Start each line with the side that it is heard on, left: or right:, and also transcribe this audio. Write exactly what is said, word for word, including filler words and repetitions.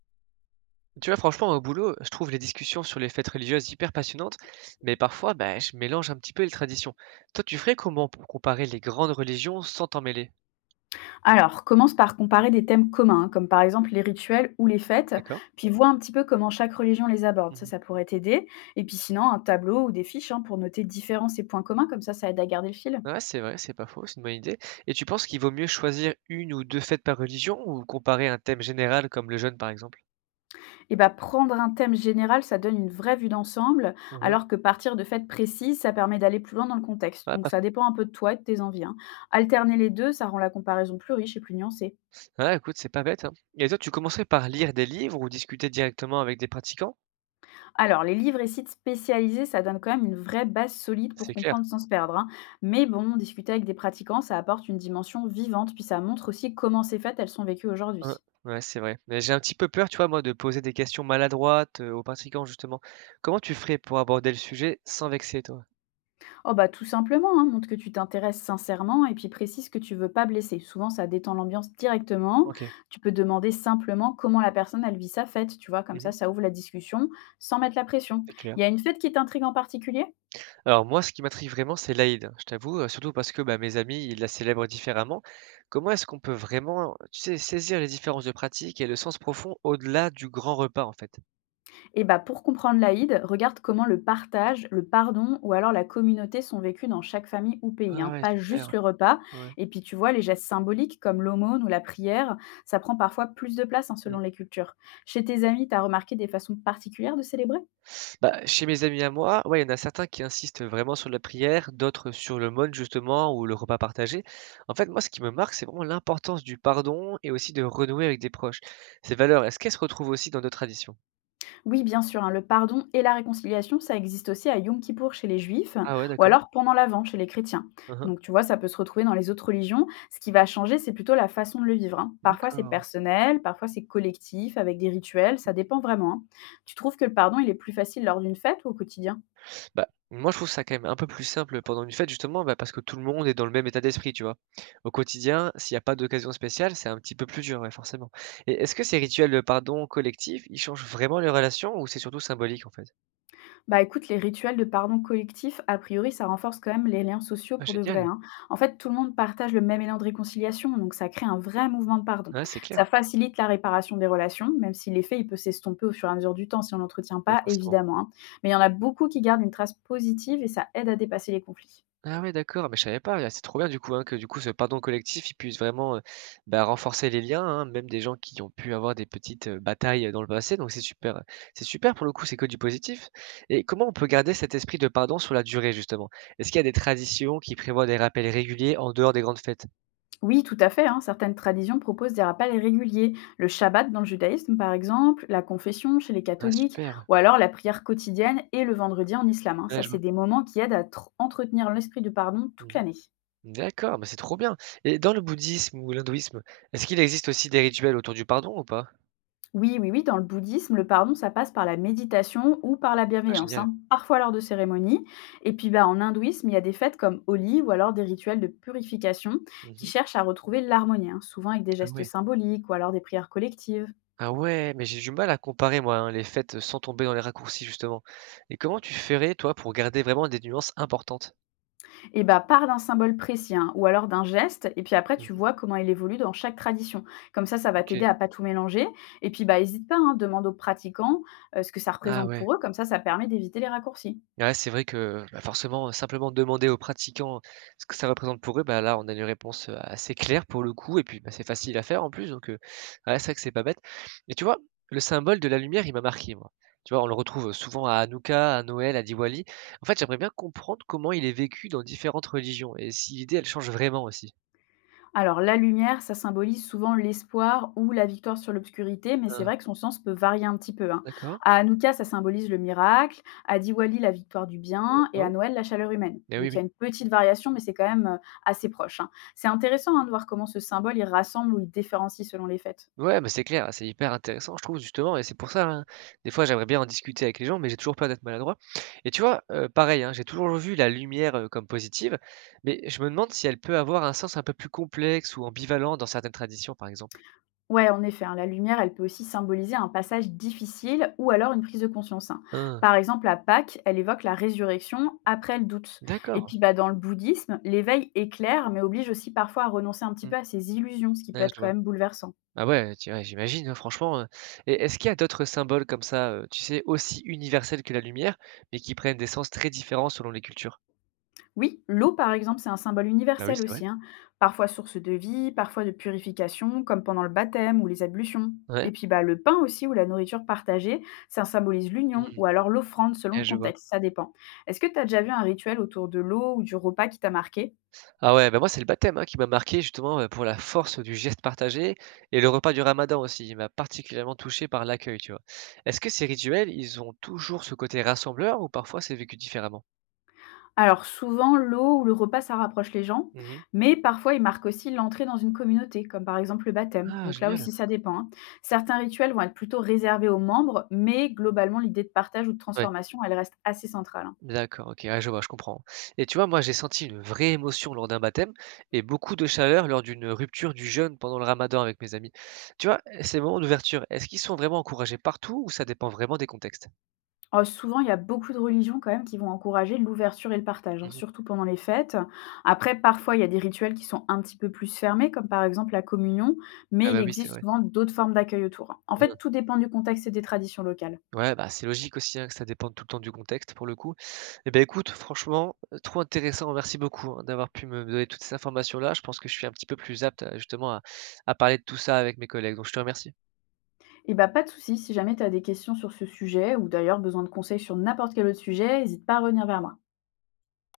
right: Tu vois, franchement, au boulot, je trouve les discussions sur les fêtes religieuses hyper passionnantes, mais parfois, bah, je mélange un petit peu les traditions. Toi, tu ferais comment pour comparer les grandes religions sans t'en mêler?
left: Alors, commence par comparer des thèmes communs, hein, comme par exemple les rituels ou les fêtes,
right: D'accord?
left: puis vois un petit peu comment chaque religion les aborde. Ça,
right: Mhm.
left: ça pourrait t'aider. Et puis sinon, un tableau ou des fiches hein, pour noter différences et points communs, comme ça, ça aide à garder le fil.
right: Ouais, c'est vrai, c'est pas faux, c'est une bonne idée. Et tu penses qu'il vaut mieux choisir une ou deux fêtes par religion ou comparer un thème général comme le jeûne, par exemple?
left: Et bah, prendre un thème général, ça donne une vraie vue d'ensemble,
right: Mhm.
left: alors que partir de fêtes précises, ça permet d'aller plus loin dans le contexte.
right: Ouais,
left: Donc,
right: pas
left: ça
right: faux.
left: dépend un peu de toi et de tes envies, hein. Alterner les deux, ça rend la comparaison plus riche et plus nuancée.
right: Ouais, écoute, c'est pas bête, hein. Et toi, tu commencerais par lire des livres ou discuter directement avec des pratiquants?
left: Alors, les livres et sites spécialisés, ça donne quand même une vraie base solide pour
right: C'est clair.
left: comprendre sans se perdre, hein. Mais bon, discuter avec des pratiquants, ça apporte une dimension vivante, puis ça montre aussi comment ces fêtes, elles sont vécues
right: Hein,
left: aujourd'hui.
right: ouais, c'est vrai. Mais j'ai un petit peu peur, tu vois, moi, de poser des questions maladroites, heu, aux participants, justement. Comment tu ferais pour aborder le sujet sans vexer, toi?
left: Oh bah tout simplement, hein, montre que tu t'intéresses sincèrement et puis précise que tu veux pas blesser. Souvent, ça détend l'ambiance directement.
right: OK.
left: Tu peux demander simplement comment la personne, elle vit sa fête, tu vois, comme
right: Mmh.
left: ça, ça ouvre la discussion sans mettre la pression.
right: C'est clair.
left: Il y a une fête qui t'intrigue en particulier?
right: Alors moi, ce qui m'intrigue vraiment, c'est l'Aïd, hein, je t'avoue, heu, surtout parce que, bah, mes amis, ils la célèbrent différemment. Comment est-ce qu'on peut vraiment, tu sais, saisir les différences de pratique et le sens profond au-delà du grand repas, en fait?
left: Et bah, pour comprendre l'Aïd, regarde comment le partage, le pardon ou alors la communauté sont vécus dans chaque famille ou pays,
right: Ah
left: hein,
right: ouais,
left: pas
right: super,
left: juste le repas.
right: ouais.
left: Et puis tu vois, les gestes symboliques comme l'aumône ou la prière, ça prend parfois plus de place hein,
right: Mmh.
left: selon les cultures. Chez tes amis, tu as remarqué des façons particulières de célébrer?
right: Bah, chez mes amis à moi, ouais, il y en a certains qui insistent vraiment sur la prière, d'autres sur le mode justement ou le repas partagé. En fait, moi, ce qui me marque, c'est vraiment l'importance du pardon et aussi de renouer avec des proches. Ces valeurs, est-ce qu'elles se retrouvent aussi dans d'autres traditions?
left: Oui, bien sûr, hein, le pardon et la réconciliation, ça existe aussi à Yom Kippour chez les Juifs,
right: Ah ouais,
left: ou
right: d'accord.
left: alors pendant l'Avent chez les chrétiens.
right: Hein, hein.
left: Donc tu vois, ça peut se retrouver dans les autres religions. Ce qui va changer, c'est plutôt la façon de le vivre, hein. Parfois c'est
right: D'accord.
left: personnel, parfois c'est collectif, avec des rituels, ça dépend vraiment, hein. Tu trouves que le pardon, il est plus facile lors d'une fête ou au quotidien?
right: Bah, moi, je trouve ça quand même un peu plus simple pendant une fête, justement, bah, parce que tout le monde est dans le même état d'esprit, tu vois. Au quotidien, s'il n'y a pas d'occasion spéciale, c'est un petit peu plus dur, ouais, forcément. Et est-ce que ces rituels de pardon collectif, ils changent vraiment les relations ou c'est surtout symbolique, en fait?
left: Bah écoute, les rituels de pardon collectif, a priori, ça renforce quand même les liens sociaux
right: Ah,
left: pour de vrai,
right: génial.
left: hein. En fait, tout le monde partage le même élan de réconciliation, donc ça crée un vrai mouvement de pardon.
right: Ouais, c'est clair.
left: Ça facilite la réparation des relations, même si l'effet, il peut s'estomper au fur et à mesure du temps si on l'entretient
right: Bah,
left: pas,
right: forcément.
left: évidemment, hein. Mais il y en a beaucoup qui gardent une trace positive et ça aide à dépasser les conflits.
right: Ah ouais, d'accord, mais je savais pas, c'est trop bien du coup, hein, que du coup ce pardon collectif, il puisse vraiment, heu, bah, renforcer les liens, hein, même des gens qui ont pu avoir des petites, heu, batailles, dans le passé, donc c'est super, c'est super pour le coup, c'est que du positif et comment on peut garder cet esprit de pardon sur la durée justement? Est-ce qu'il y a des traditions qui prévoient des rappels réguliers en dehors des grandes fêtes?
left: Oui, tout à fait, hein. Certaines traditions proposent des rappels réguliers. Le Shabbat dans le judaïsme, par exemple, la confession chez les
right: Ah
left: catholiques,
right: super,
left: ou alors la prière quotidienne et le vendredi en islam, hein.
right: ouais,
left: Ça,
right: je
left: c'est
right: vois.
left: des moments qui aident à tr- entretenir l'esprit de pardon toute
right: Mmh.
left: l'année.
right: D'accord, mais c'est trop bien et dans le bouddhisme ou l'hindouisme, est-ce qu'il existe aussi des rituels autour du pardon ou pas?
left: Oui, oui, oui, dans le bouddhisme, le pardon, ça passe par la méditation ou par la
right: Ah
left: bienveillance,
right: génial.
left: hein, parfois lors de cérémonies. Et puis bah, en hindouisme, il y a des fêtes comme Holi ou alors des rituels de purification qui
right: Mmh.
left: cherchent à retrouver l'harmonie, hein, souvent avec des
right: Ah
left: gestes
right: ouais.
left: symboliques ou alors des prières collectives.
right: Ah ouais, mais j'ai du mal à comparer moi, hein, les fêtes sans tomber dans les raccourcis justement. Et comment tu ferais toi pour garder vraiment des nuances importantes?
left: Et bah, pars d'un symbole précis, hein, ou alors d'un geste, et puis après, tu
right: Mmh.
left: vois comment il évolue dans chaque tradition. Comme ça, ça va
right: OK.
left: t'aider à pas tout mélanger. Et puis, bah, hésite pas, hein, demande aux pratiquants euh, ce que ça
right: Ah
left: représente
right: ouais.
left: pour eux. Comme ça, ça permet d'éviter les raccourcis.
right: Ah ouais, c'est vrai que, bah, forcément, euh, simplement demander aux pratiquants ce que ça représente pour eux, bah, là, on a une réponse, heu, assez claire pour le coup et puis, bah, c'est facile à faire en plus donc, heu, ouais, c'est vrai que c'est pas bête. Et tu vois, le symbole de la lumière, il m'a marqué moi. Tu vois, on le retrouve souvent à Hanouka, à Noël, à Diwali. En fait, j'aimerais bien comprendre comment il est vécu dans différentes religions et si l'idée, elle change vraiment aussi.
left: Alors, la lumière, ça symbolise souvent l'espoir ou la victoire sur l'obscurité, mais c'est vrai que son sens peut varier un petit peu, hein.
right: D'accord.
left: À Hanouka, ça symbolise le miracle, à Diwali, la victoire du bien, et
right: Mmh
left: à
right: mh.
left: Noël, la chaleur humaine.
right: Oui,
left: Donc, il y a
right: oui.
left: une petite variation, mais c'est quand même euh, assez proche, hein. C'est intéressant hein, de voir comment ce symbole, il rassemble ou il différencie selon les fêtes.
right: Ouais, mais c'est clair, c'est hyper intéressant, je trouve, justement et c'est pour ça, hein, des fois, j'aimerais bien en discuter avec les gens, mais j'ai toujours peur d'être maladroit et tu vois, heu, pareil, hein, j'ai toujours vu la lumière, heu, comme positive, mais je me demande si elle peut avoir un sens un peu plus complexe ou ambivalent dans certaines traditions, par exemple.
left: Ouais, en effet, hein, la lumière, elle peut aussi symboliser un passage difficile ou alors une prise de conscience, hein.
right: Hein,
left: Par exemple, à Pâques, elle évoque la résurrection après le doute. Et
right: d'accord.
left: puis, bah, dans le bouddhisme, l'éveil éclaire, mais oblige aussi parfois à renoncer un petit
right: Mmh.
left: peu à ses illusions, ce qui peut
right: Ouais,
left: être
right: je
left: quand
right: vois.
left: même bouleversant.
right: Ah ouais, tu ouais, j'imagine, hein, franchement, heu et est-ce qu'il y a d'autres symboles comme ça, heu, tu sais, aussi universels que la lumière, mais qui prennent des sens très différents selon les cultures?
left: Oui, l'eau, par exemple, c'est un symbole
right: Bah oui,
left: universel
right: c'est vrai.
left: aussi, hein. Parfois source de vie, parfois de purification, comme pendant le baptême ou les ablutions. Et
right: Ouais.
left: puis bah, le pain aussi ou la nourriture partagée, ça symbolise l'union
right: Mmh.
left: ou alors l'offrande selon
right: Ouais,
left: le
right: je vois.
left: contexte, ça dépend. Est-ce que tu as déjà vu un rituel autour de l'eau ou du repas qui t'a marqué?
right: Ah ouais, bah, moi, c'est le baptême, hein, qui m'a marqué justement, heu, pour la force du geste partagé et le repas du ramadan aussi. Il m'a particulièrement touché par l'accueil, tu vois? Est-ce que ces rituels, ils ont toujours ce côté rassembleur ou parfois c'est vécu différemment?
left: Alors souvent, l'eau ou le repas, ça rapproche les gens,
right: Mmh.
left: mais parfois ils marquent aussi l'entrée dans une communauté, comme par exemple le baptême.
right: Ah
left: Donc là
right: génial!
left: aussi, ça dépend, hein. Certains rituels vont être plutôt réservés aux membres, mais globalement, l'idée de partage ou de
right: Ouais,
left: transformation, elle reste assez centrale, hein.
right: d'accord, OK, ouais, je vois, je comprends. Et tu vois, moi, j'ai senti une vraie émotion lors d'un baptême et beaucoup de chaleur lors d'une rupture du jeûne pendant le ramadan avec mes amis. Tu vois, ces moments d'ouverture, est-ce qu'ils sont vraiment encouragés partout ou ça dépend vraiment des contextes?
left: Euh, souvent, il y a beaucoup de religions quand même qui vont encourager l'ouverture et le partage, hein,
right: Mmh.
left: surtout pendant les fêtes. Après, parfois, il y a des rituels qui sont un petit peu plus fermés, comme par exemple la communion,
right: Ah
left: mais il
right: bah, oui, c'est
left: existe
right: vrai.
left: souvent d'autres formes d'accueil autour, hein. En fait, tout dépend du contexte et des traditions locales.
right: Ouais, bah, c'est logique aussi, hein, que ça dépende tout le temps du contexte pour le coup. Et ben, écoute, franchement, heu, trop intéressant, merci beaucoup, hein, d'avoir pu me donner toutes ces informations-là. Je pense que je suis un petit peu plus apte à justement à à parler de tout ça avec mes collègues, donc je te remercie.
left: Et bah, pas de souci, si jamais tu as des questions sur ce sujet ou d'ailleurs besoin de conseils sur n'importe quel autre sujet, hésite pas à revenir vers moi.